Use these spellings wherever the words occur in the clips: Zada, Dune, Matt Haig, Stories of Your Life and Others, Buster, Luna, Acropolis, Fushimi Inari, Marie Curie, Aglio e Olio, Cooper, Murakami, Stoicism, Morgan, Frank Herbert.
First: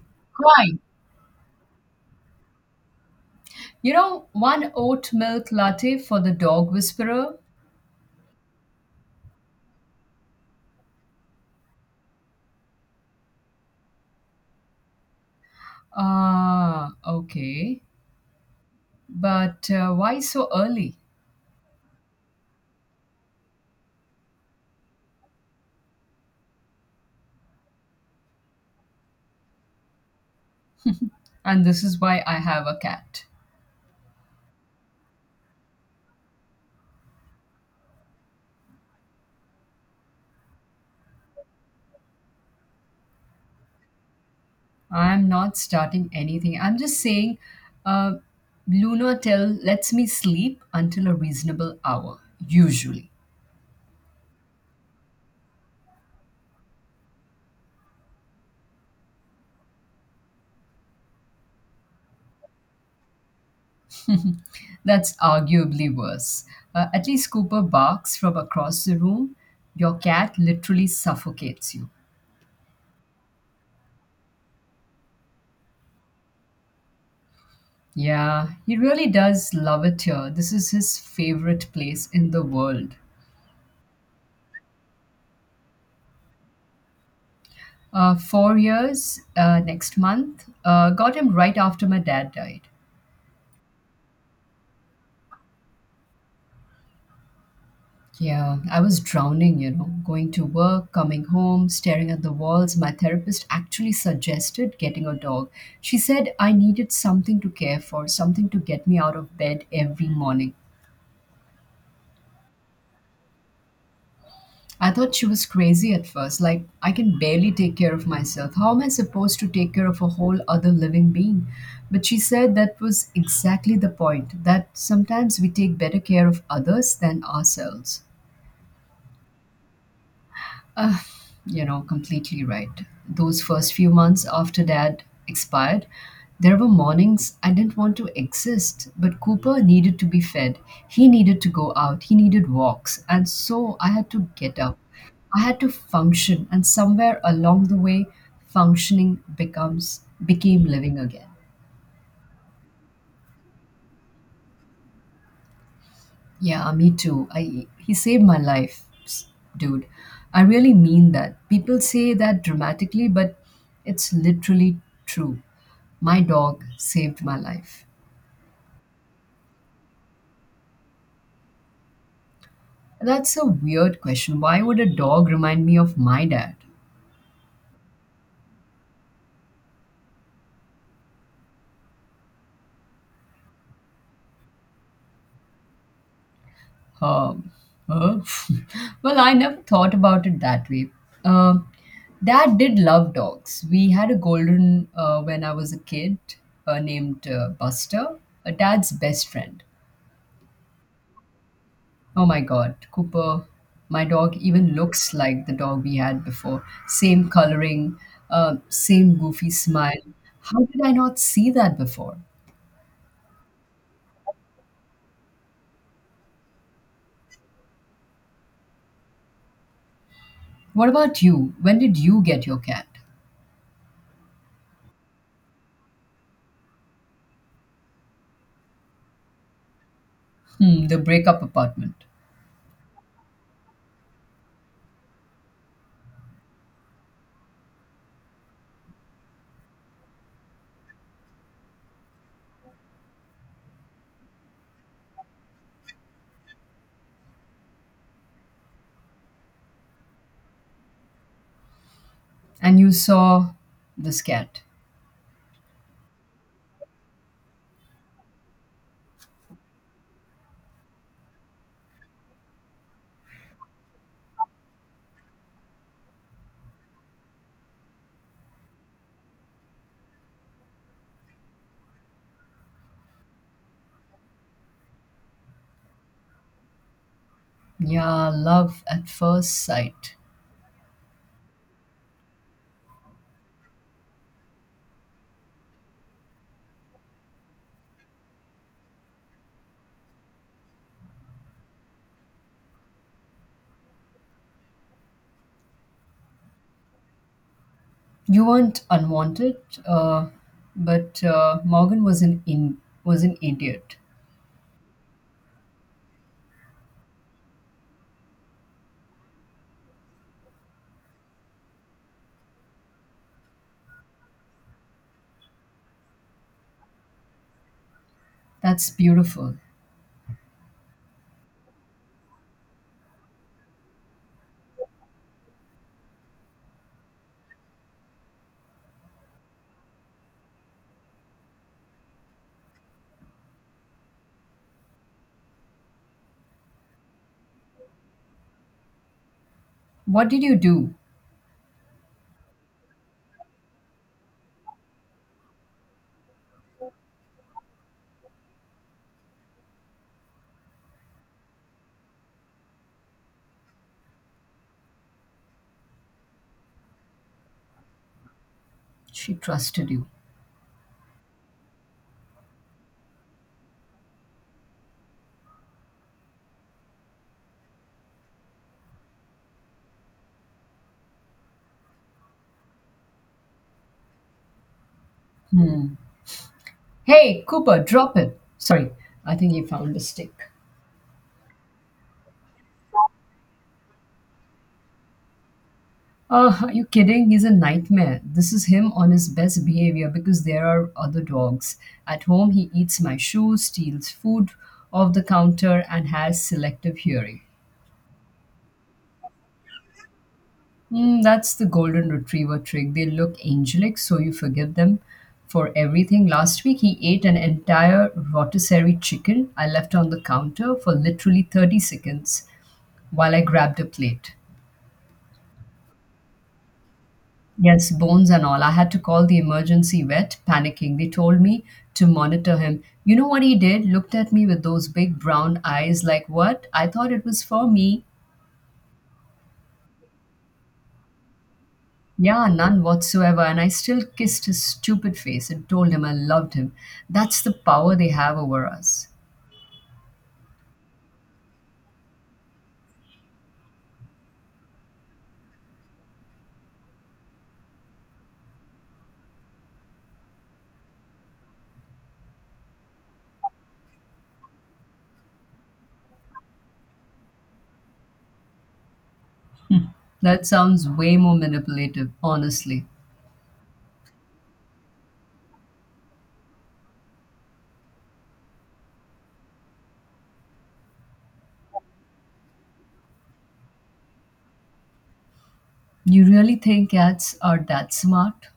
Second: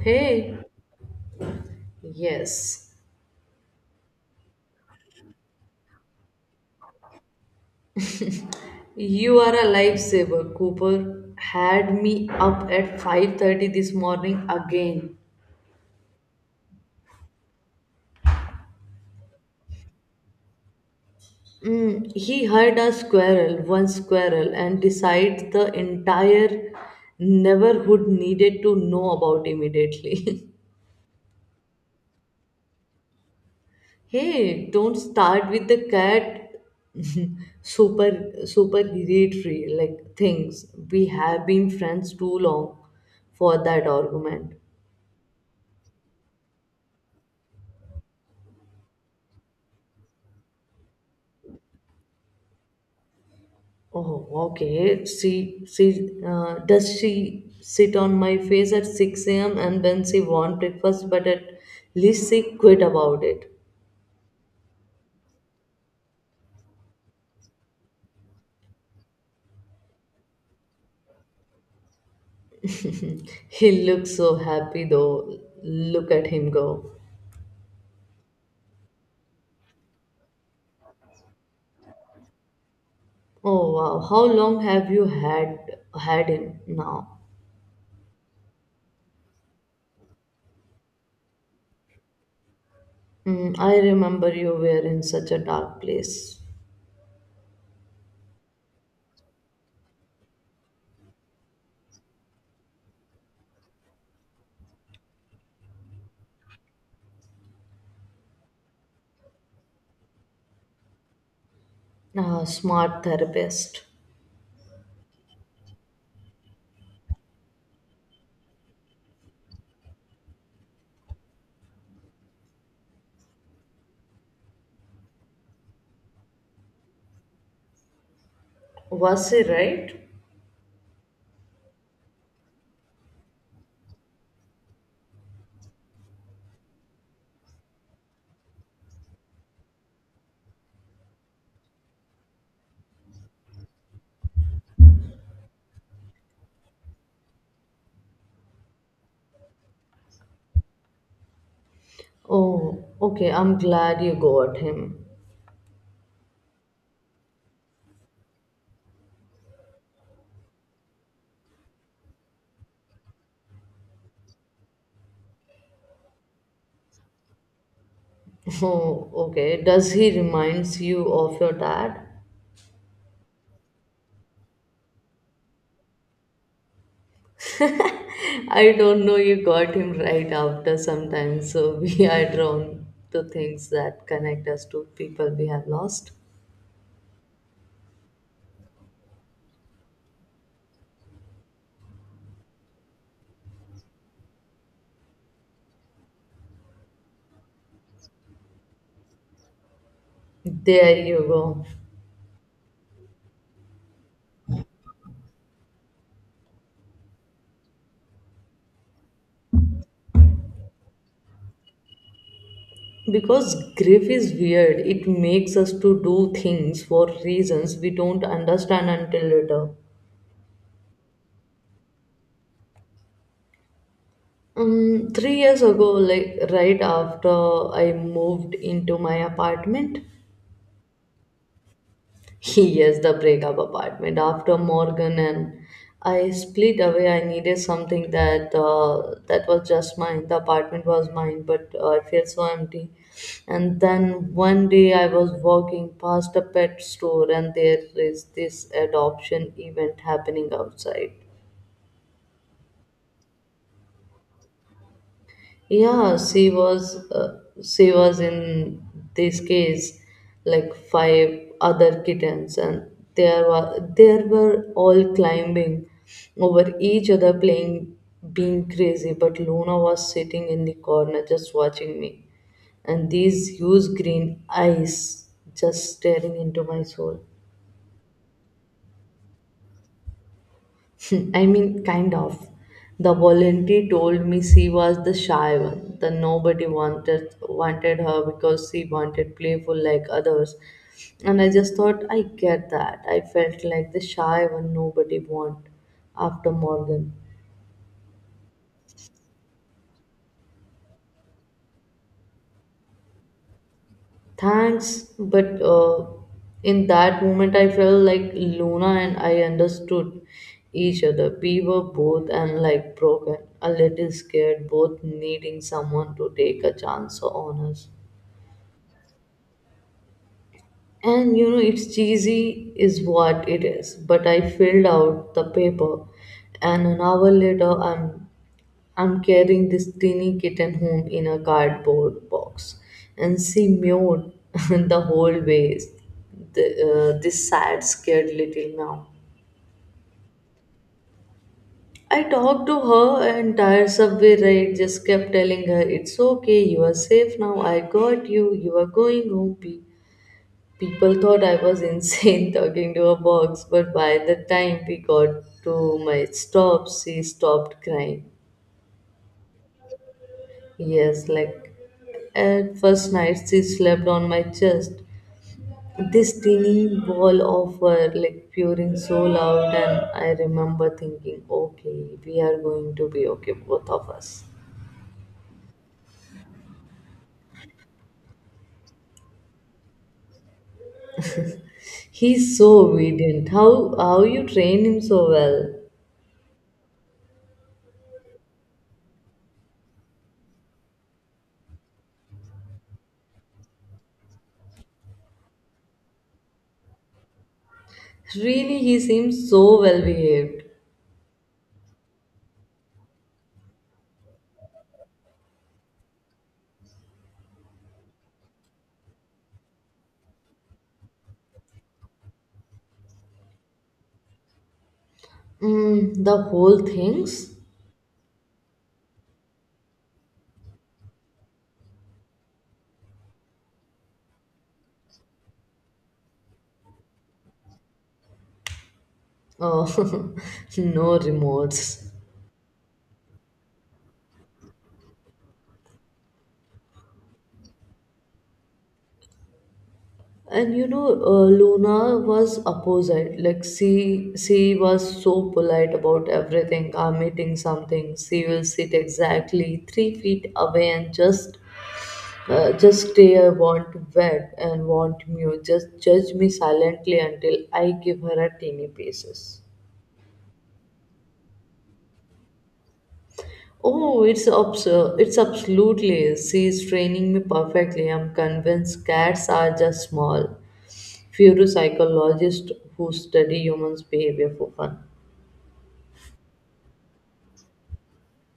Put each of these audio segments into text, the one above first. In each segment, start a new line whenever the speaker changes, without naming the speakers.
Hey,
Right.
yes,
You know, one oat milk latte for the dog whisperer.
you are a lifesaver. Cooper had me up at 5:30 this morning again.
Ah, okay. But why so early?
Mm, he heard a squirrel, one squirrel, and decided the entire neighborhood needed to know about immediately.
And this is why I have a cat.
Hey, don't start with the cat. super supererogatory like things. We have been friends too long for that argument.
I'm not starting anything. I'm just saying, uh, Luna tell lets me sleep until a reasonable hour, usually.
Oh, okay. She, does she sit on my face at 6 a.m. and then she want breakfast, but at least she quit about it.
That's arguably worse. At least Cooper barks from across the room. Your cat literally suffocates you.
He looks so happy though. Look at him go.
Yeah, he really does love it here. This is his favorite place in the world.
Oh wow, how long have you had him now?
4 years next month got him right after my dad died.
Mm, I remember you were in such a dark place.
Yeah, I was drowning, going to work, coming home, staring at the walls. My therapist actually suggested getting a dog. She said I needed something to care for, something to get me out of bed every morning.
Ah, smart therapist.
I thought she was crazy at first. Like, I can barely take care of myself. How am I supposed to take care of a whole other living being? But she said that was exactly the point that sometimes we take better care of others than ourselves.
Was he right?
Uh, completely right. Those first few months after dad expired, there were mornings I didn't want to exist, but Cooper needed to be fed. He needed to go out. He needed walks. And so I had to get up. I had to function. And somewhere along the way, functioning becomes became living again.
Oh, okay. I'm glad you got him.
Yeah, me too. I he saved my life, dude. I really mean that. People say that dramatically, but it's literally true. My dog saved my life.
Oh, okay. Does he reminds you of your dad?
That's a weird question. Why would a dog remind me of my dad?
I don't know. You got him right after sometimes, so we are drawn to things that connect us to people we have lost.
Um, huh? Well, I never thought about it that way. Um, Dad did love dogs. We had a golden when I was a kid named Buster, a Dad's best friend.
There you go.
Oh my God, Cooper, my dog even looks like the dog we had before. Same coloring, same goofy smile. How did I not see that before?
Because grief is weird. It makes us to do things for reasons we don't understand until later.
What about you? When did you get your cat?
3 years ago, like right after I moved into my apartment,
Hmm, the breakup apartment.
yes, the breakup apartment. After Morgan and I split away, I needed something that that was just mine. The apartment was mine, but I felt so empty. And then one day, I was walking past a pet store, and there is this adoption event happening outside.
And you saw this cat.
Yeah, she was in this cage like five other kittens, and there were all climbing over each other, playing, being crazy. But Luna was sitting in the corner, just watching me, and these huge green eyes just staring into my soul.
Yeah, love at first sight.
I mean, kind of. The volunteer told me she was the shy one. The nobody wanted her because she wanted playful like others. And I just thought, I get that. I felt like the shy one nobody want after Morgan.
You weren't unwanted, uh, but Morgan was was an idiot.
Thanks, but in that moment, I felt like Luna and I understood each other. We were both and like broken, a little scared, both needing someone to take a chance on us.
That's beautiful.
And you know, it's cheesy, is what it is. But I filled out the paper, and an hour later, I'm carrying this teeny kitten home in a cardboard box, and she mewed the whole way. This sad, scared little meow.
What did you do?
I talked to her entire subway ride, just kept telling her, "It's okay, you are safe now, I got you, you are going home." People thought I was insane talking to a box, but by the time we got to my stop, she stopped crying.
She trusted you.
Yes, like at first night she slept on my chest. This tiny ball of her like purring so loud and I remember thinking, okay, we are going to be okay, both of us.
Hmm. Hey, Cooper, drop it. Sorry, I think he found a stick.
He's so obedient. How you train him so well.
Are you kidding? He's a nightmare. This is him on his best behavior because there are other dogs. At home, he eats my shoes, steals food off the counter, and has selective hearing.
Really he seems so well behaved.
That's the golden retriever trick. They look angelic, so you forgive them for everything. Last week, he ate an entire rotisserie chicken I left on the counter for literally 30 seconds while I grabbed a plate.
Mm, the whole things?
Yes, bones and all. I had to call the emergency vet, panicking. They told me to monitor him. You know what he did? Looked at me with those big brown eyes, like, what? I thought it was for me.
Oh, no remorse.
Yeah, none whatsoever. And I still kissed his stupid face and told him I loved him. That's the power they have over us.
And you know, Luna was opposite. Like she was so polite about everything. I'm eating something. She will sit exactly 3 feet away and just stare, want wet and want mute. Just judge me silently until I give her a teeny pieces.
That sounds way more manipulative, honestly.
Oh, it's absurd! It's absolutely. She's training me perfectly. I'm convinced cats are just small, few psychologists who study humans' behavior for fun.
You really think cats are that smart?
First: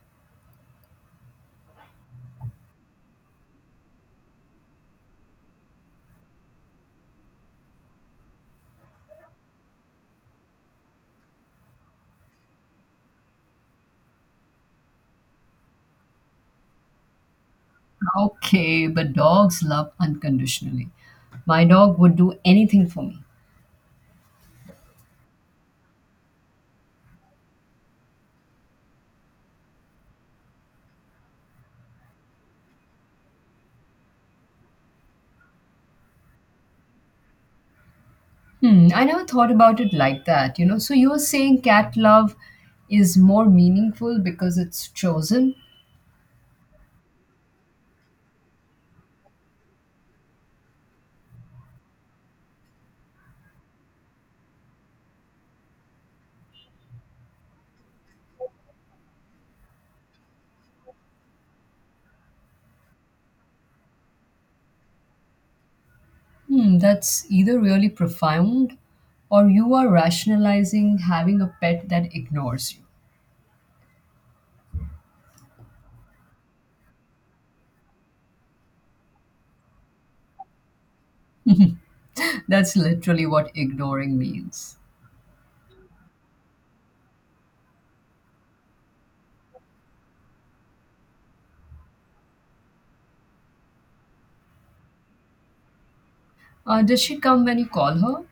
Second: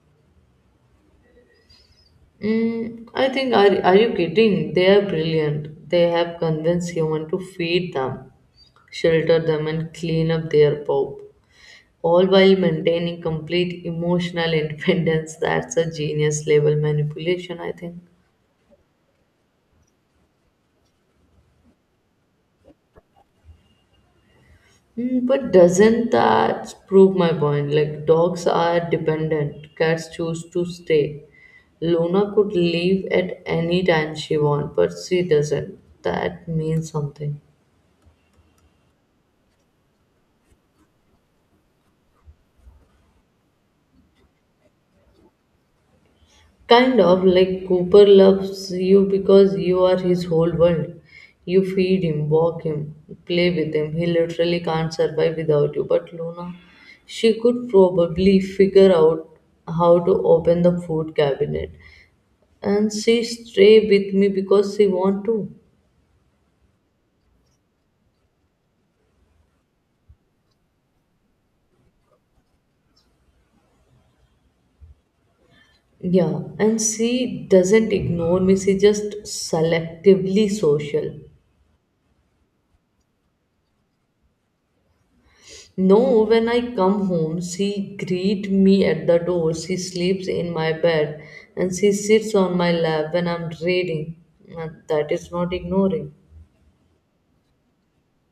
Mm, I think, are you kidding? They are brilliant. They have convinced humans to feed them, shelter them, and clean up their poop, all while maintaining complete emotional independence. That's a genius level manipulation, I think.
Okay, but dogs love unconditionally. My dog would do anything for me.
Mm, but doesn't that prove my point? Like, dogs are dependent, cats choose to stay. Luna could leave at any time she wants, but she doesn't. That means something.
I never thought about it like that. So you're saying cat love is more meaningful because it's chosen?
Kind of like Cooper loves you because you are his whole world. You feed him, walk him, play with him. He literally can't survive without you. But Luna, she could probably figure out how to open the food cabinet. And she stay with me because she want to.
That's either really profound or you are rationalizing having a pet that ignores you.
Yeah, and she doesn't ignore me. She just selectively social.
That's literally what ignoring means.
No, when I come home, she greets me at the door. She sleeps in my bed and she sits on my lap when I'm reading. And that is not ignoring.
Does she come when you call her?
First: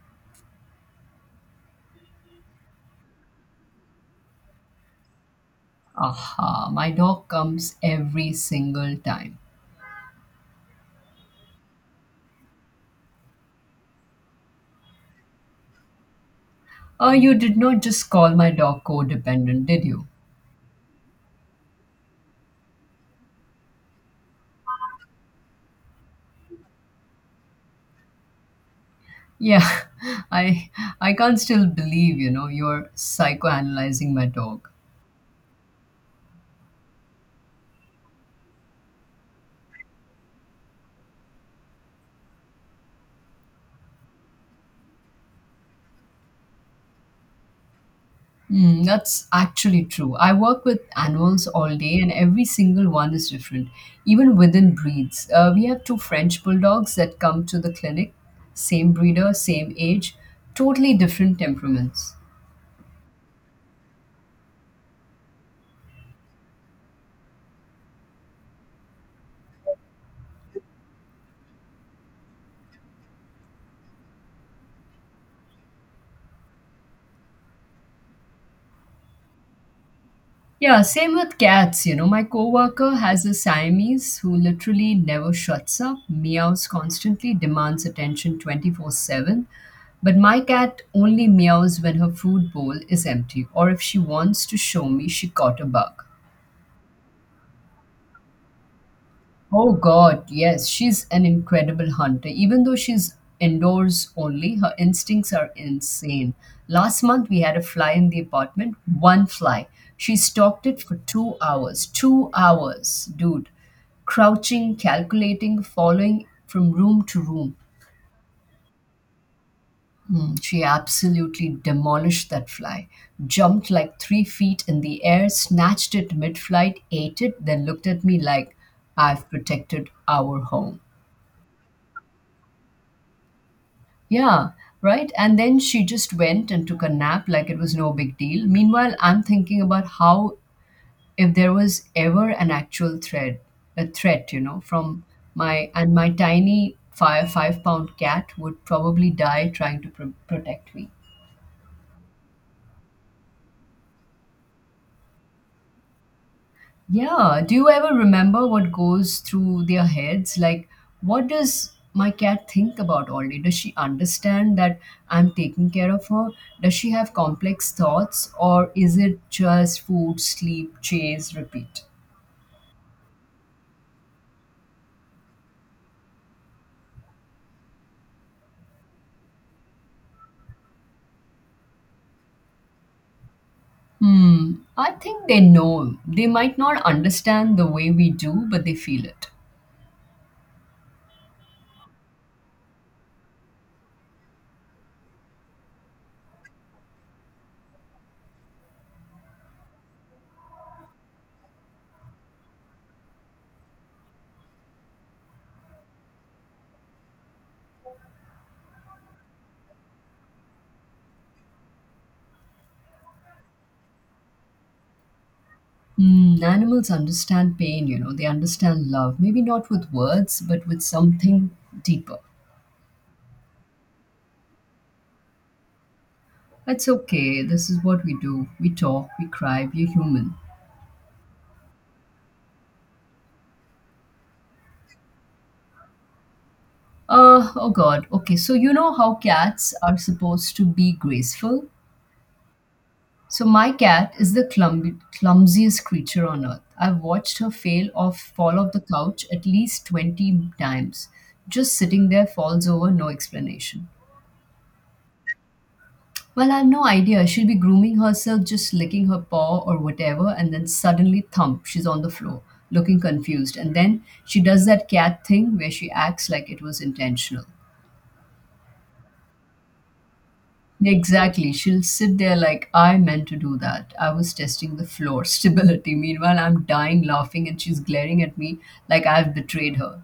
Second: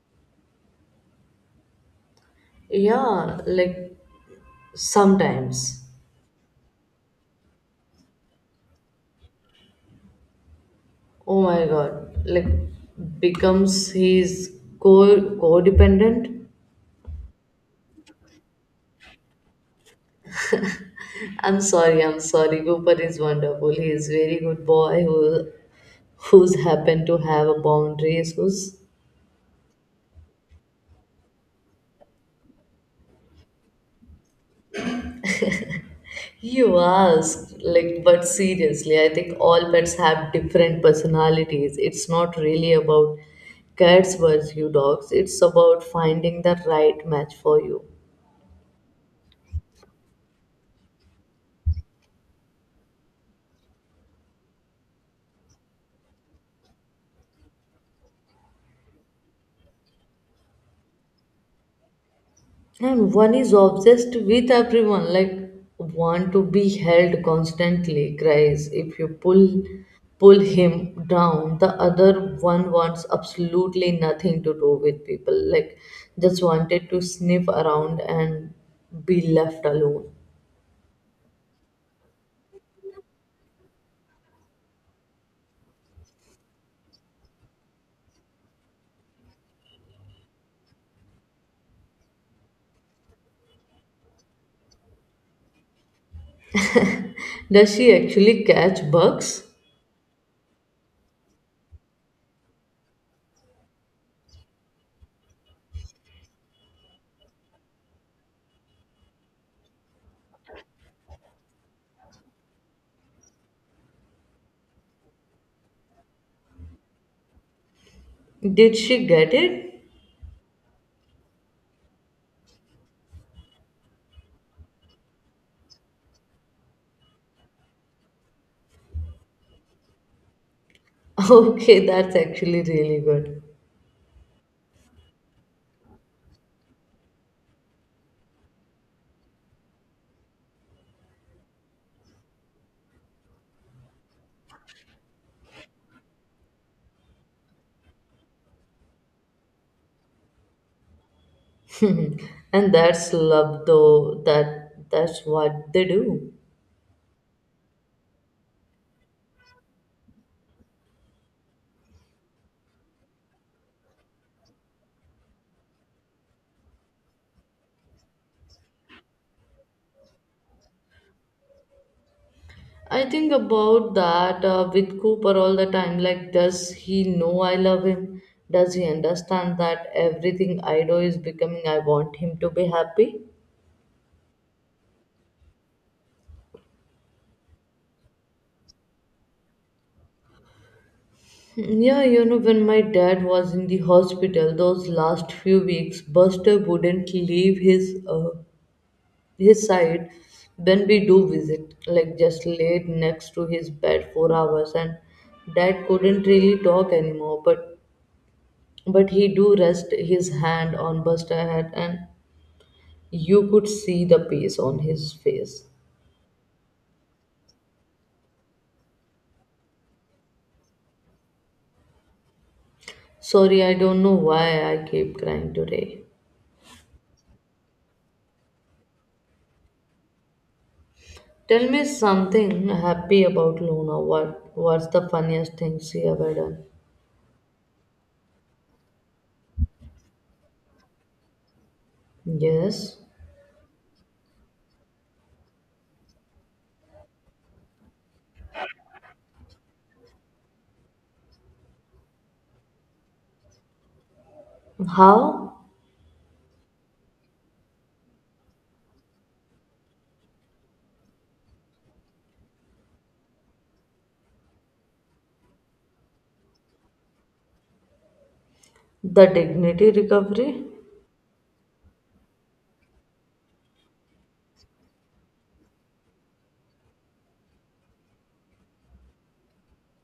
Yeah, like sometimes.
Aha, my dog comes every single time.
Oh my god. Like becomes he's codependent.
You did not just call my dog codependent, did you?
I'm sorry, I'm sorry. Cooper is wonderful. He is very good boy who who's happened to have a boundaries who's.
Yeah, I I can't still believe, you're psychoanalyzing my dog.
You asked, like, but seriously, I think all pets have different personalities. It's not really about cats versus you dogs, it's about finding the right match for you.
That's actually true. I work with animals all day, and every single one is different, even within breeds. We have two French bulldogs that come to the clinic, same breeder, same age, totally different temperaments.
And one is obsessed with everyone, like, want to be held constantly, cries. If you pull him down, the other one wants absolutely nothing to do with people, like, just wanted to sniff around and be left alone.
Yeah, same with cats. You know, my coworker has a Siamese who literally never shuts up, meows constantly, demands attention 24/7. But my cat only meows when her food bowl is empty or if she wants to show me she caught a bug.
Does she actually catch bugs?
Oh God, yes, she's an incredible hunter. Even though she's indoors only, her instincts are insane. Last month we had a fly in the apartment, one fly. She stalked it for 2 hours. 2 hours, dude. Crouching, calculating, following from room to room.
Did she get it?
She absolutely demolished that fly, jumped like 3 feet in the air, snatched it mid flight, ate it, then looked at me like, I've protected our home.
Okay, that's actually really
Yeah, right. And then she just went and took a nap like it was no big deal. Meanwhile, I'm thinking about how if there was ever an actual threat, a threat, you know, from my tiny five five pound cat would probably die trying to protect me.
good. And that's love though. That's what they do.
Yeah. Do you ever remember what goes through their heads? Like, what does my cat think about all day? Does she understand that I'm taking care of her? Does she have complex thoughts, or is it just food, sleep, chase, repeat?
I think about that with Cooper all the time. Like, does he know I love him? Does he understand that everything I do is becoming I want him to be happy?
Hmm. I think they know. They might not understand the way we do, but they feel it.
Hmm, yeah, you know, when my dad was in the hospital those last few weeks, Buster wouldn't leave his his side, when we do visit, like just laid next to his bed for hours, and dad couldn't really talk anymore. But he do rest his hand on Buster head, and you could see the peace on his face.
Hmm. Animals understand pain, they understand love. Maybe not with words, but with something deeper.
Sorry, I don't know why I keep crying today.
It's okay. This is what we do. We talk, we cry, we're human.
Tell me something happy about Luna. What's the funniest thing she ever done?
Oh God. Okay, so you know how cats are supposed to be graceful?
Yes.
So my cat is the clumsiest creature on earth. I've watched her fall off the couch at least 20 times. Just sitting there falls over, no explanation.
How?
Well, I've no idea. She'll be grooming herself, just licking her paw or whatever, and then suddenly thump, she's on the floor, looking confused. And then she does that cat thing where she acts like it was intentional.
The dignity recovery?
Exactly. She'll sit there like, I meant to do that. I was testing the floor stability. Meanwhile, I'm dying laughing and she's glaring at me like I've betrayed her.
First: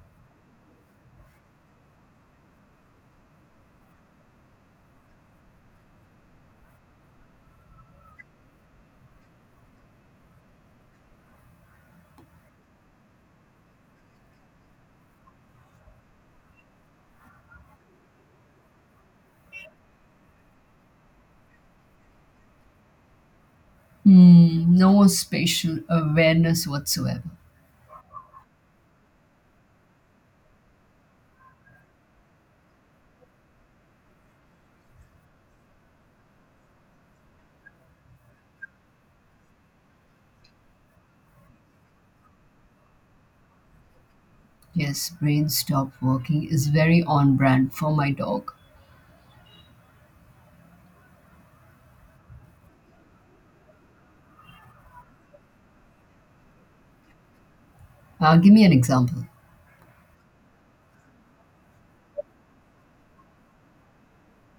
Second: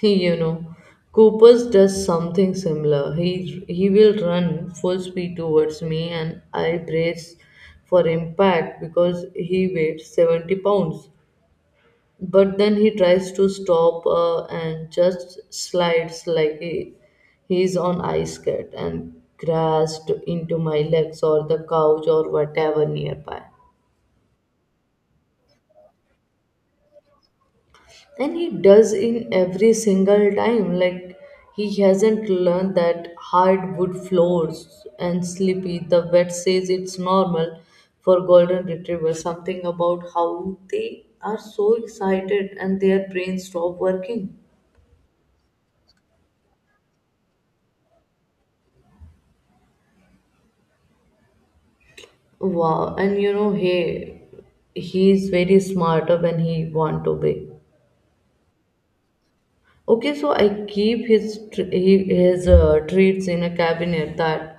He, you know, Cooper's does something similar. He will run full speed towards me, and I brace for impact because he weighs 70 pounds. But then he tries to stop and just slides like he's on ice skate and crashed into my legs or the couch or whatever nearby.
No spatial awareness whatsoever.
And he does in every single time like he hasn't learned that hardwood floors and sleepy. The vet says it's normal for golden retrievers, something about how they are so excited and their brains stop working.
Yes, brain stop working is very on brand for my dog.
Wow. And you know, hey, he is very smarter when he want to be.
Give me an example.
Okay, so I keep his his treats in a cabinet that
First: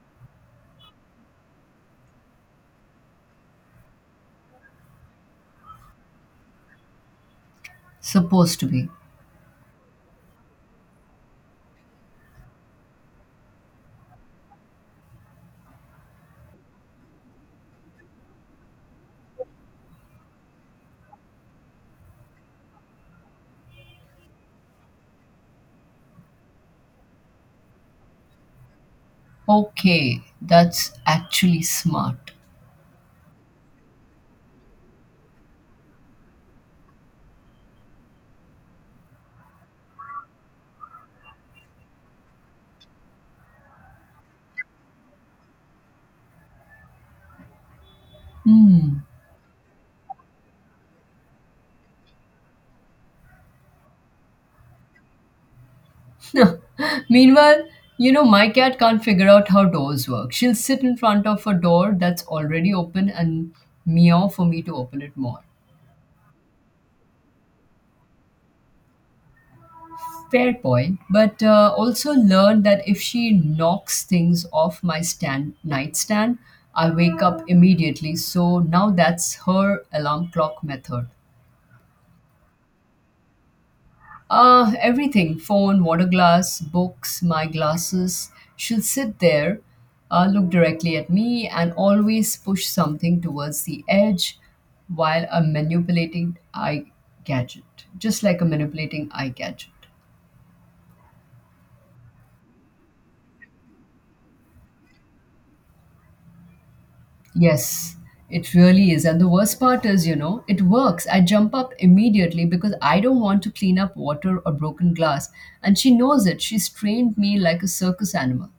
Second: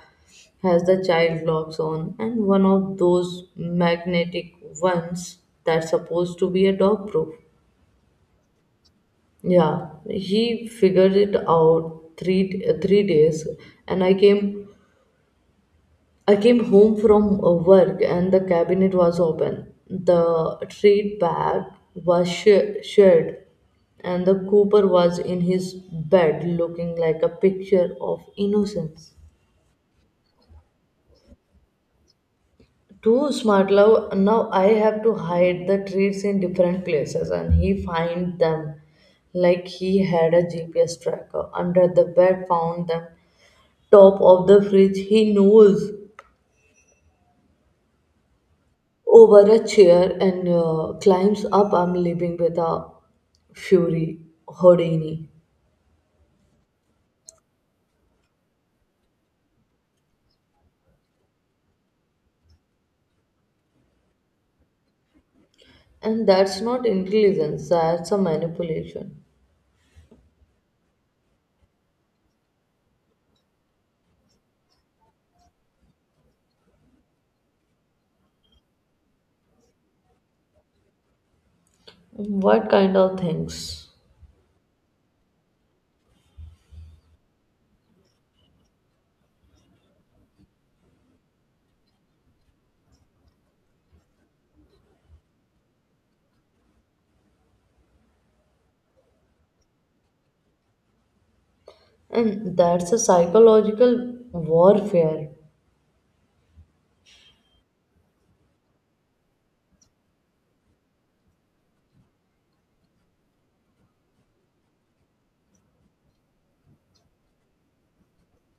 has the child locks on, and one of those magnetic ones that's supposed to be a dog proof.
Supposed to be.
Yeah, he figured it out 3 days, and I came home from work and the cabinet was open. The treat bag was shared, and the cooper was in his bed looking like a picture of innocence.
Okay, that's actually smart.
Too smart love, now I have to hide the treats in different places and he find them like he had a GPS tracker. Under the bed found them, top of the fridge, he knows
Hmm.
over a chair and climbs up. I'm living with a fury, Houdini.
Meanwhile, my cat can't figure out how doors work. She'll sit in front of a door that's already open and meow for me to open it more.
And that's not intelligence, that's a manipulation.
Fair point, but also learned that if she knocks things off my stand nightstand, I wake up immediately. So now that's her alarm clock method.
What kind of things?
Everything phone, water glass, books, my glasses. She'll sit there, look directly at me, and always push something towards the edge while I'm manipulating eye gadget, just like a manipulating eye gadget.
And that's a psychological warfare.
Yes, it really is. And the worst part is, it works. I jump up immediately because I don't want to clean up water or broken glass. And she knows it. She's trained me like a circus animal.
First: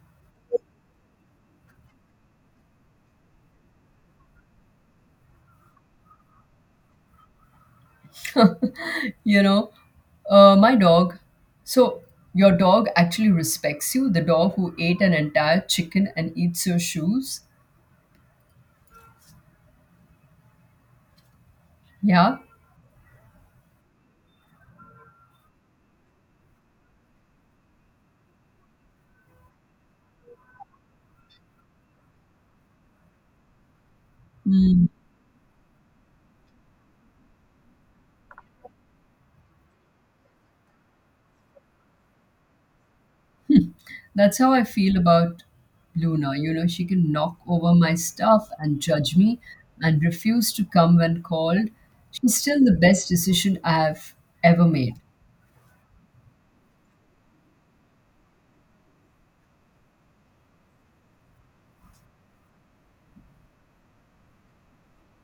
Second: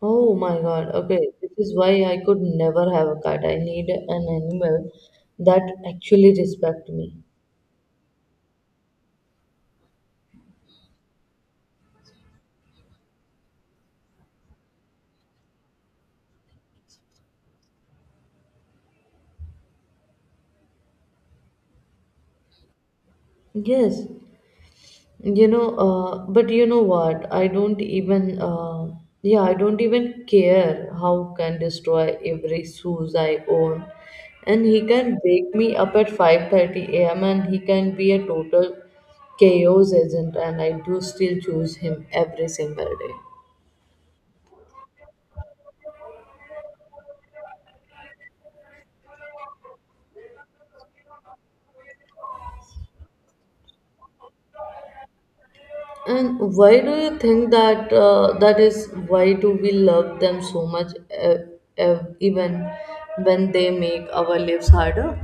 Oh my god, okay. This is why I could never have a cat. I need an animal that actually respect me.
You know my dog so your dog actually respects you, the dog who ate an entire chicken and eats your shoes, yeah.
Yes, you know, but you know what? I don't even care how can destroy every shoes I own. And he
Mm.
can wake me up at 5:30 a.m. and he can be a total chaos agent and I do still choose him every single day.
That's how I feel about Luna. She can knock over my stuff and judge me, and refuse to come when called. She's still the best decision I have ever made.
And why do you think that that is why do we love them so much uh, uh, even when they make our lives harder?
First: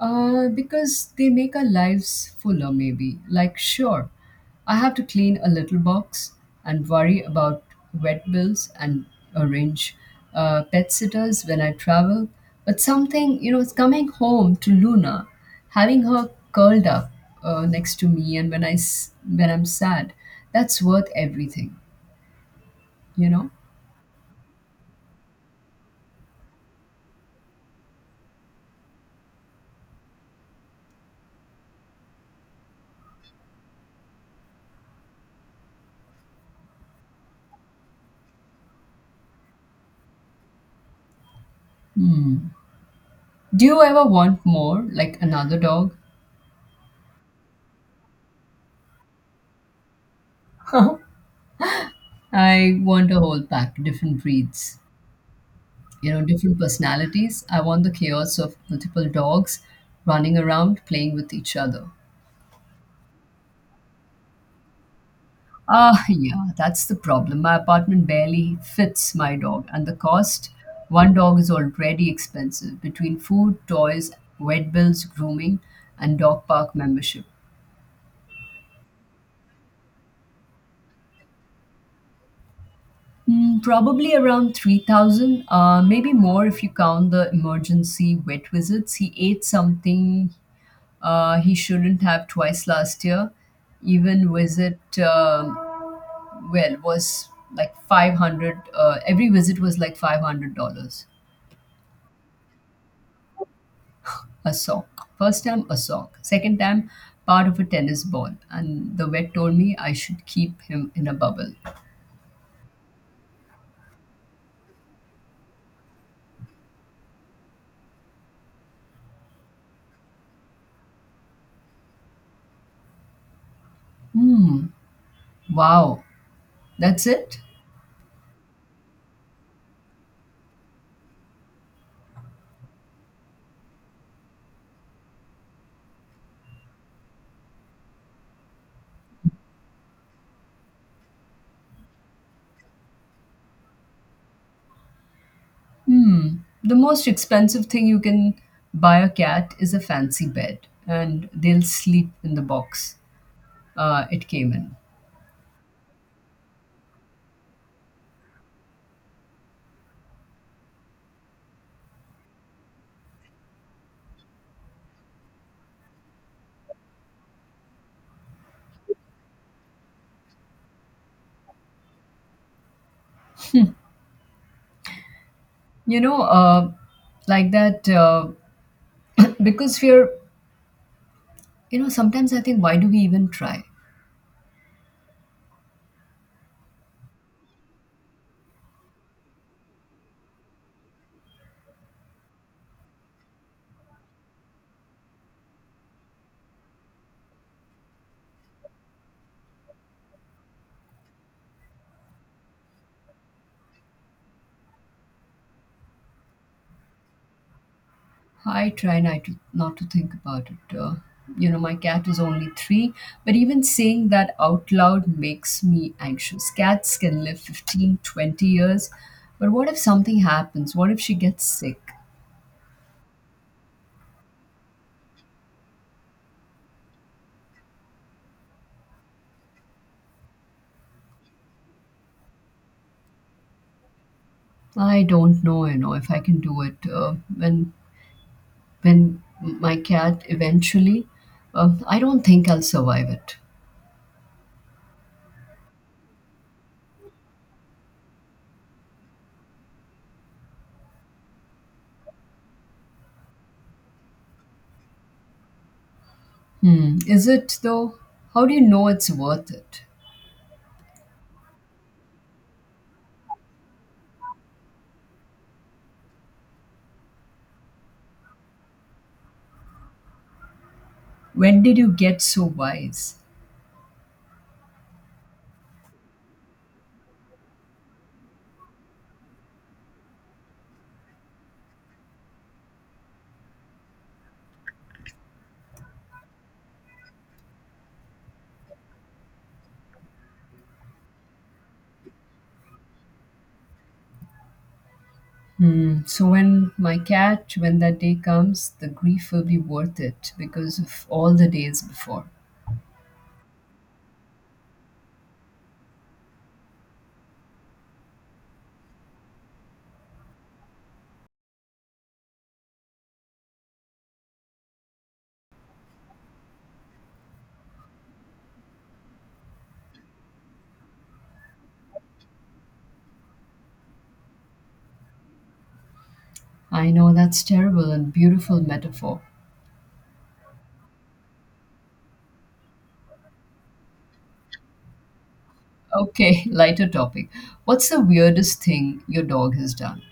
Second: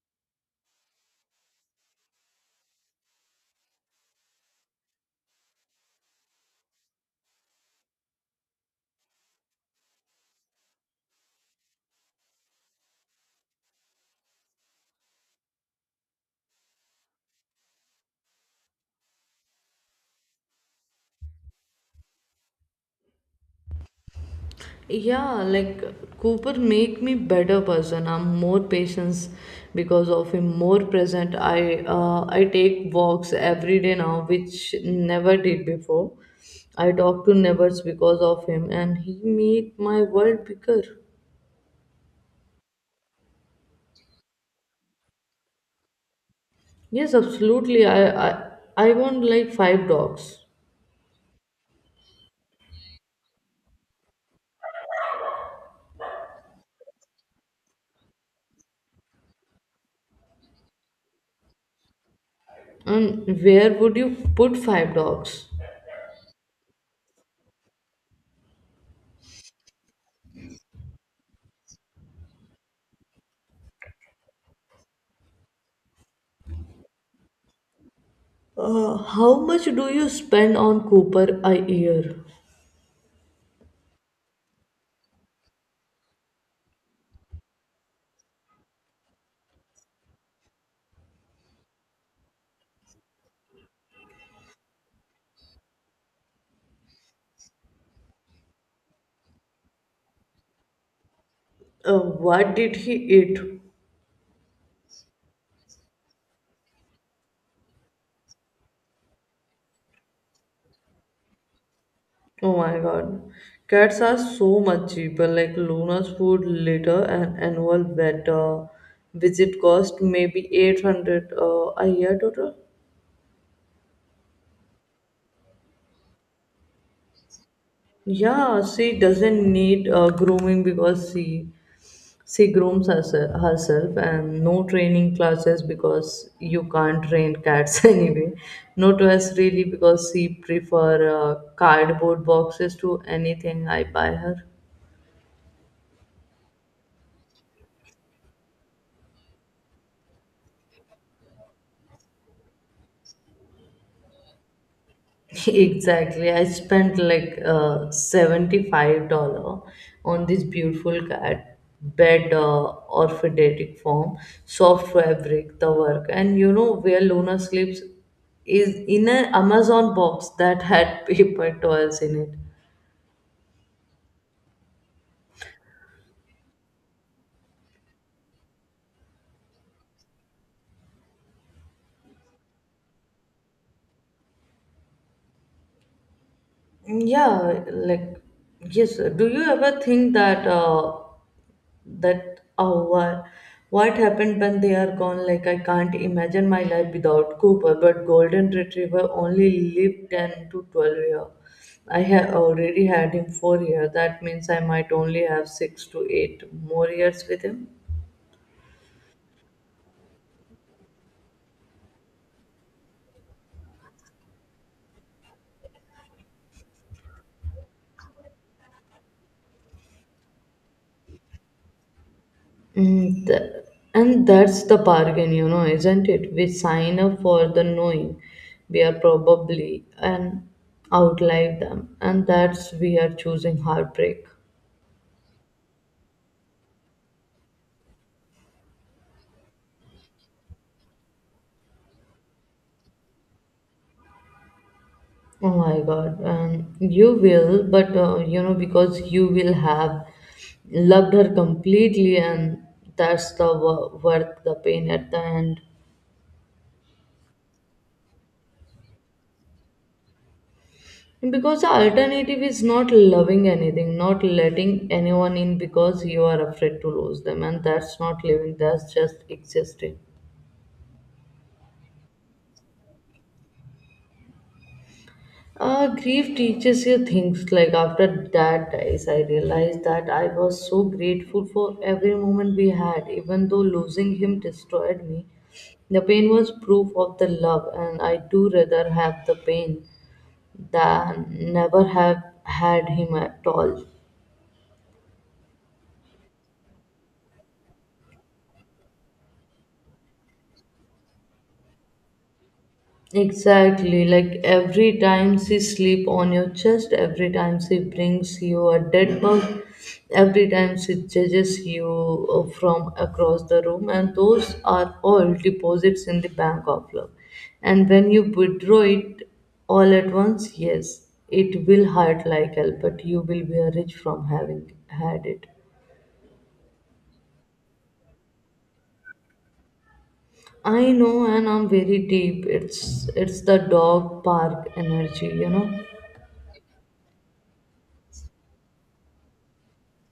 Because they make our lives fuller, maybe. Like, sure, I have to clean a little box and worry about vet bills and arrange pet sitters when I travel. But something, it's coming home to Luna, having her curled up next to me, and when I'm sad, that's worth everything, you know.
Yeah, like Cooper make me better person. I'm more patience because of him, more present. I take walks every day now, which never did before. I talk to neighbors because of him, and he made my world bigger.
Hmm. Do you ever want more, like another dog?
Yes, absolutely. I want like five dogs.
I want a whole pack, different breeds. Different personalities, I want the chaos of multiple dogs running around playing with each other.
And where would you put five dogs?
Ah, yeah, that's the problem. My apartment barely fits my dog. And the cost, one dog is already expensive between food, toys, vet bills, grooming, and dog park membership.
How much do you spend on Cooper a year?
Probably around 3,000, maybe more if you count the emergency vet visits he ate something he shouldn't have, twice last year. Even visit, well, was like 500. Every visit was like $500.
Uh, what did he eat?
A sock. First time, a sock. Second time, part of a tennis ball. And the vet told me I should keep him in a bubble.
Oh my god. Cats are so much cheaper, like Luna's food litter and annual vet visit cost maybe 800 a year total.
Hmm, wow. That's it?
Yeah, she doesn't need grooming because she grooms herself and no training classes because you can't train cats anyway. No dress really because she prefer cardboard boxes to anything I buy her.
Hmm. The most expensive thing you can buy a cat is a fancy bed, and they'll sleep in the box it came in.
Exactly. I spent like $75 on this beautiful cat bed orthodetic form, soft fabric, the work. And you know where Luna sleeps is in an Amazon box that had paper towels in it.
you know uh, like that, because we're you know sometimes I think, why do we even try?
Mm, yeah, like yes. Do you ever think that that oh what, happened when they are gone? Like I can't imagine my life without Cooper, but golden retriever only lived 10 to 12 year. I have already had him 4 year. That means I might only have 6 to 8 more years with him.
I try not to think about it, my cat is only 3. But even saying that out loud makes me anxious. Cats can live 15, 20 years. But what if something happens? What if she gets sick?
Mm, th- and that's the bargain, you know, isn't it? We sign up for the knowing we are probably and outlive them, and that's we are choosing heartbreak.
I don't know, if I can do it, when my cat eventually, I don't think I'll survive it.
Oh my God. You will, but you know, because you will have loved her completely, and that's the worth the pain at the end.
Hmm. Is it though? How do you know it's worth it?
Because the alternative is not loving anything, not letting anyone in because you are afraid to lose them, and that's not living, that's just existing.
When did you get so wise?
Grief teaches you things like after that dies, I realized that I was so grateful for every moment we had, even though losing him destroyed me. The pain was proof of the love, and I do rather have the pain than never have had him at all.
Hmm. So when that day comes, the grief will be worth it because of all the days before.
Exactly, like every time she sleep on your chest, every time she brings you a dead bug, every time she judges you from across the room, and those are all deposits in the bank of love. And when you withdraw it all at once, yes, it will hurt like hell, but you will be a rich from having had it.
I know that's terrible and beautiful metaphor.
I know, and I'm very deep. It's the dog park energy, you know.
Okay, lighter topic. What's the weirdest thing your dog has done?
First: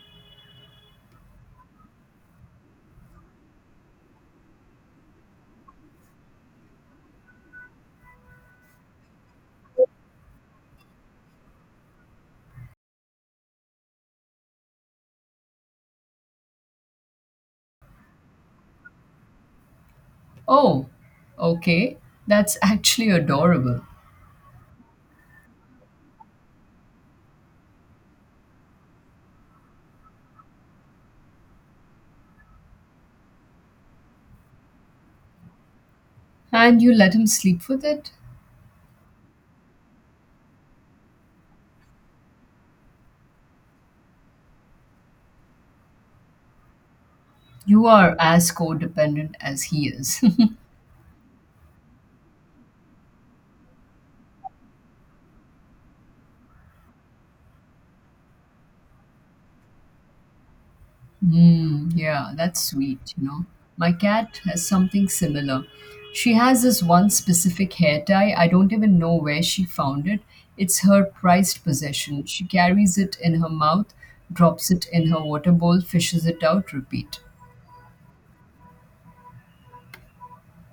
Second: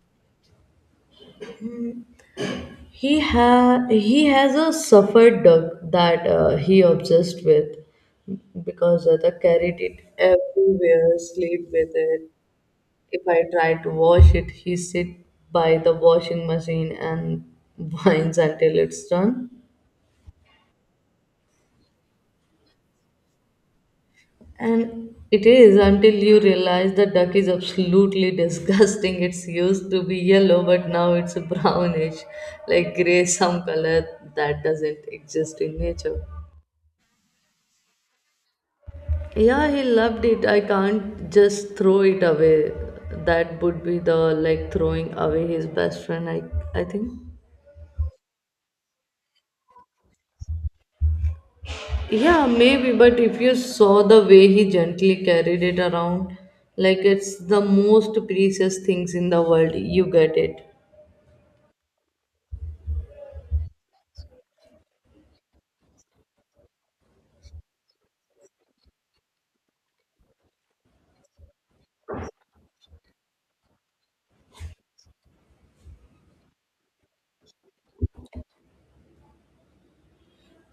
He has a suffered duck that he obsessed with because Zada carried it everywhere, sleep with it. If I try to wash it, he sit by the washing machine and whines until it's done.
Oh, okay. That's actually adorable.
And it is until you realize the duck is absolutely disgusting. It's used to be yellow, but now it's brownish, like gray, some color that doesn't exist in nature.
And you let him sleep with it?
Yeah, he loved it. I can't just throw it away. That would be the like throwing away his best friend, I think.
You are as codependent as he is.
Yeah, maybe, but if you saw the way he gently carried it around, like it's the most precious things in the world, you get it.
Mm, yeah, that's sweet. My cat has something similar. She has this one specific hair tie. I don't even know where she found it. It's her prized possession. She carries it in her mouth, drops it in her water bowl, fishes it out, repeat.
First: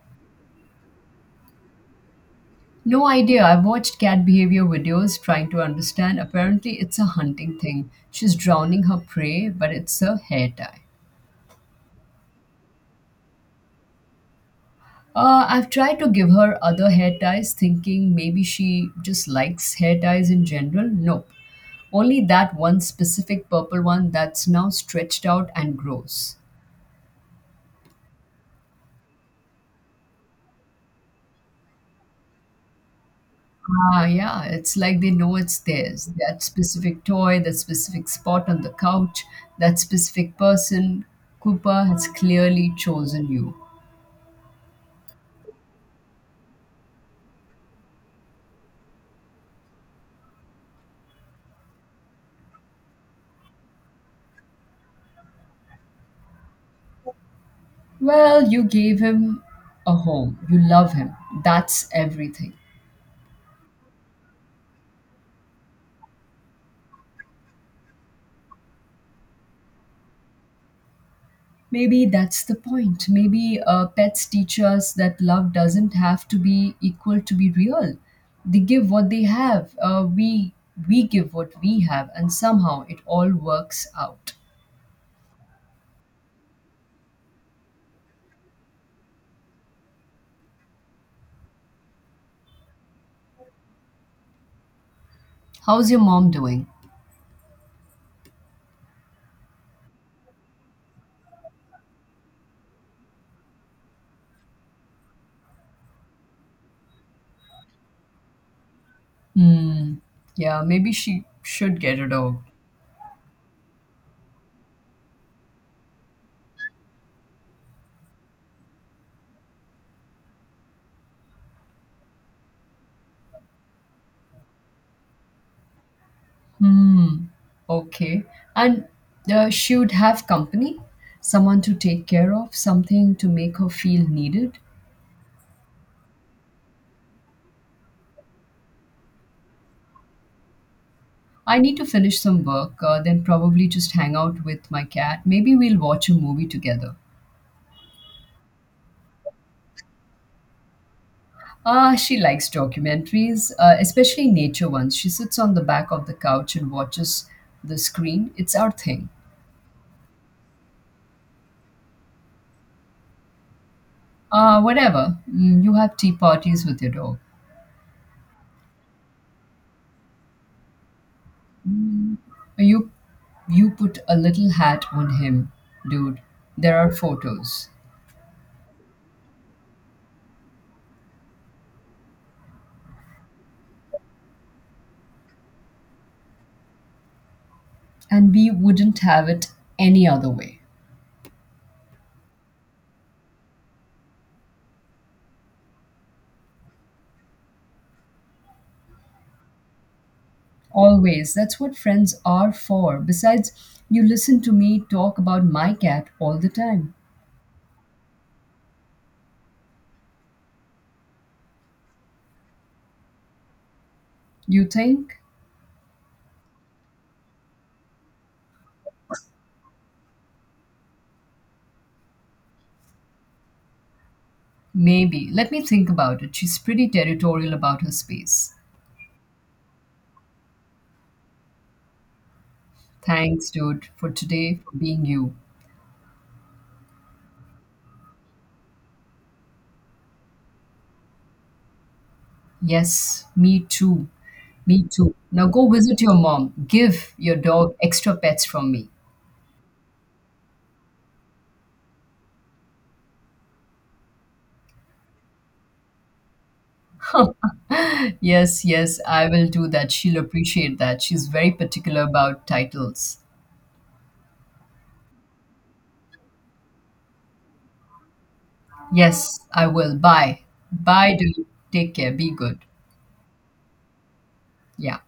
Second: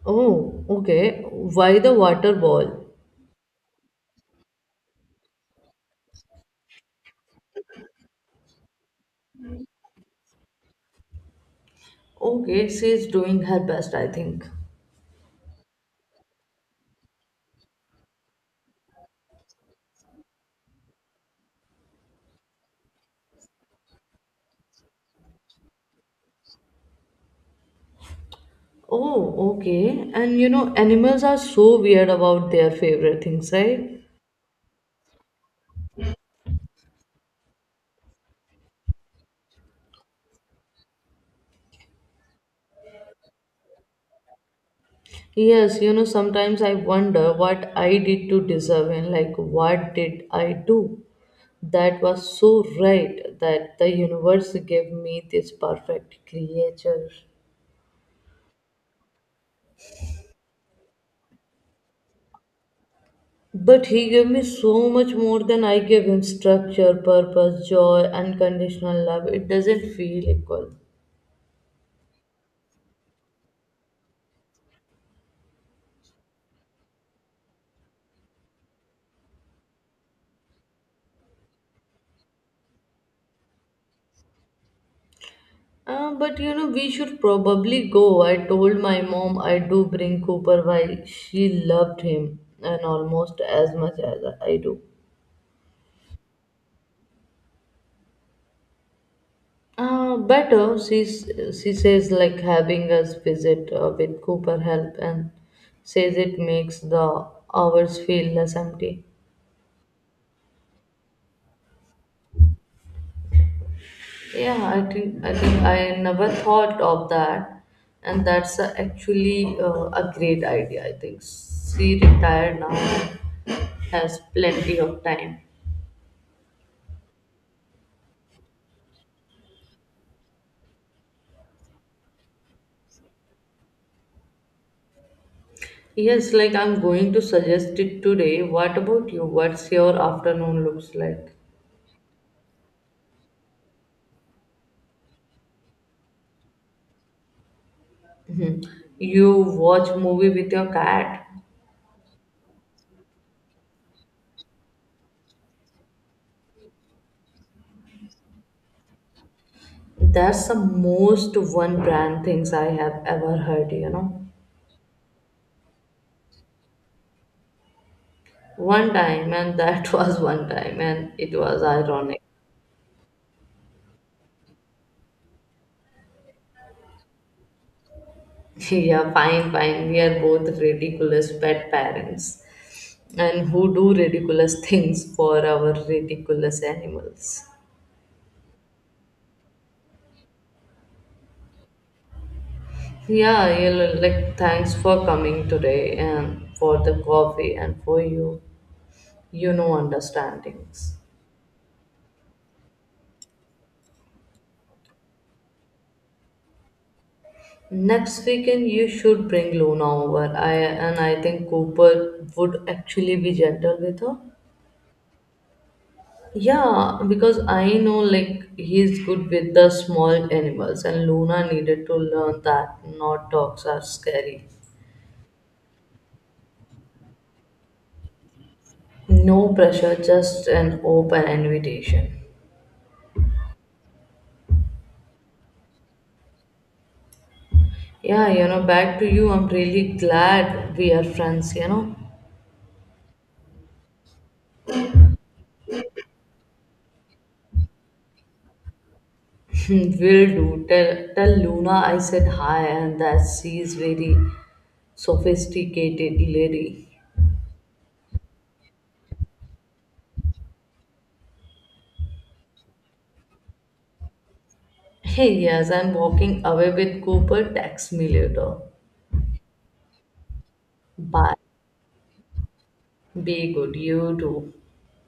Oh, okay. Why the water ball?
No idea. I've watched cat behavior videos trying to understand. Apparently, it's a hunting thing. She's drowning her prey, but it's a hair tie.
Okay, she's doing her best, I think.
I've tried to give her other hair ties, thinking maybe she just likes hair ties in general. Nope. Only that one specific purple one that's now stretched out and grows.
Oh, okay. And you know, animals are so weird about their favorite things, right?
Ah, yeah. It's like they know it's theirs. That specific toy, that specific spot on the couch, that specific person. Cooper has clearly chosen you.
Yes, you know, sometimes I wonder what I did to deserve it. Like what did I do that was so right that the universe gave me this perfect creature.
Well, you gave him a home. You love him. That's everything.
But he gave me so much more than I gave him structure, purpose, joy, unconditional love. It doesn't feel equal.
Maybe that's the point. Maybe pets teach us that love doesn't have to be equal to be real. They give what they have. We give what we have, and somehow it all works out.
But you know, we should probably go. I told my mom I do bring Cooper while she loved him and almost as much as I do.
How's your mom doing?
Better, she says, like having us visit with Cooper help and says it makes the hours feel less empty.
Hmm. Yeah, maybe she should get a dog.
Yeah, I think I never thought of that, and that's actually a great idea. I think she retired now and has plenty of time.
Hmm. Okay. And she would have company, someone to take care of, something to make her feel needed.
Yes, like I'm going to suggest it today. What about you? What's your afternoon looks like?
I need to finish some work, then probably just hang out with my cat. Maybe we'll watch a movie together.
Mhm. You watch movie with your cat?
Ah, she likes documentaries, especially nature ones. She sits on the back of the couch and watches the screen. It's our thing.
That's the most one brand things I have ever heard, you know.
Ah, whatever. Mm, You, have tea parties with your dog.
One time, and that was one time, and it was
Mm,
ironic.
You, you put a little hat on him, dude. There are photos,
Yeah, fine, fine. We are both ridiculous pet parents, and who do ridiculous things for our ridiculous animals.
and we wouldn't have it any other way.
Yeah, you know, like thanks for coming today and for the coffee and for you, you know, understandings.
Always. That's what friends are for. Besides, you listen to me talk about my cat all the time.
Next weekend, you should bring Luna over. I think Cooper would actually be gentle with her.
You think?
Yeah, because I know like he's good with the small animals, and Luna needed to learn that not dogs are scary.
Maybe. Let me think about it. She's pretty territorial about her space.
No pressure, just an open invitation.
Thanks, dude, for today, for being you.
Yeah, you know, back to you. I'm really glad we are friends, you know.
Yes, me too. Me too. Now go visit your mom. Give your dog extra pets from me.
Will do. Tell Luna I said hi and that she's very sophisticated lady.
Yes, yes, I will do that. She'll appreciate that. She's very particular about titles.
Hey, yes, I'm walking away with Cooper. Text me later.
Yes, I will. Bye. Bye. Do
Bye.
you take care. Be good.
Be good. You too.
Yeah.